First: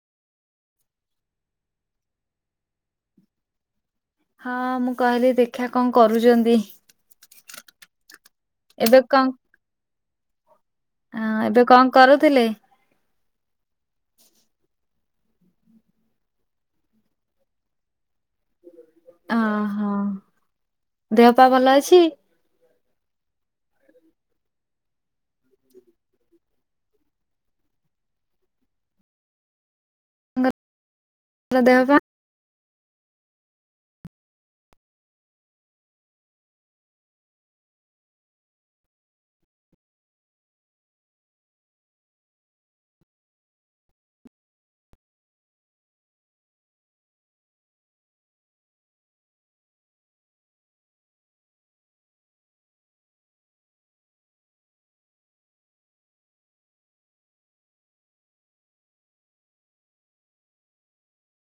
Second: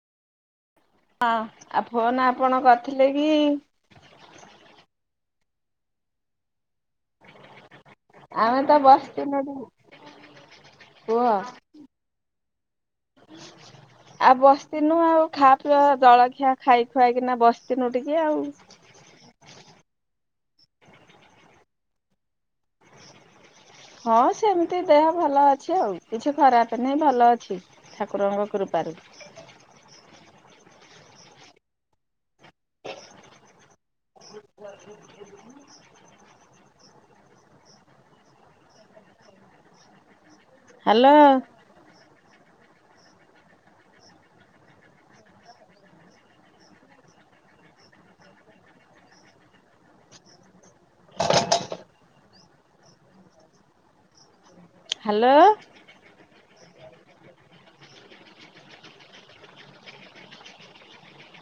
ହଁ ଆଉ ଫୋନ ଆପଣ କରିଥିଲେ କି? ହଁ ମୁଁ କହିଲି ଦେଖା କଣ କରୁଛନ୍ତି? ଆମେ ତ ବସିଥିଲ ନ ହଁ ଏବେ କଣ କରୁଥିଲେ? ଆଉ ବସଥିନୁ ଆଉ ଖାଆ, ପିଇବା, ଜଳଖିଆ ଖାଇ ଖୁଆକିନା, ବସଥିନୁ ଟିକେ ଆଉ। ଓହୋ ଦେହପା ଭଲ ଅଛି। ହଁ ସେମିତି ଦେହ ଭଲ ଅଛି, ଆଉ କିଛି ଖରାପ ନାହିଁ ଭଲ ଅଛି, ଠାକୁରଙ୍କ କୃପାରୁ। ଦେହ ପା ହ୍ୟାଲୋ। ହ୍ୟାଲୋ।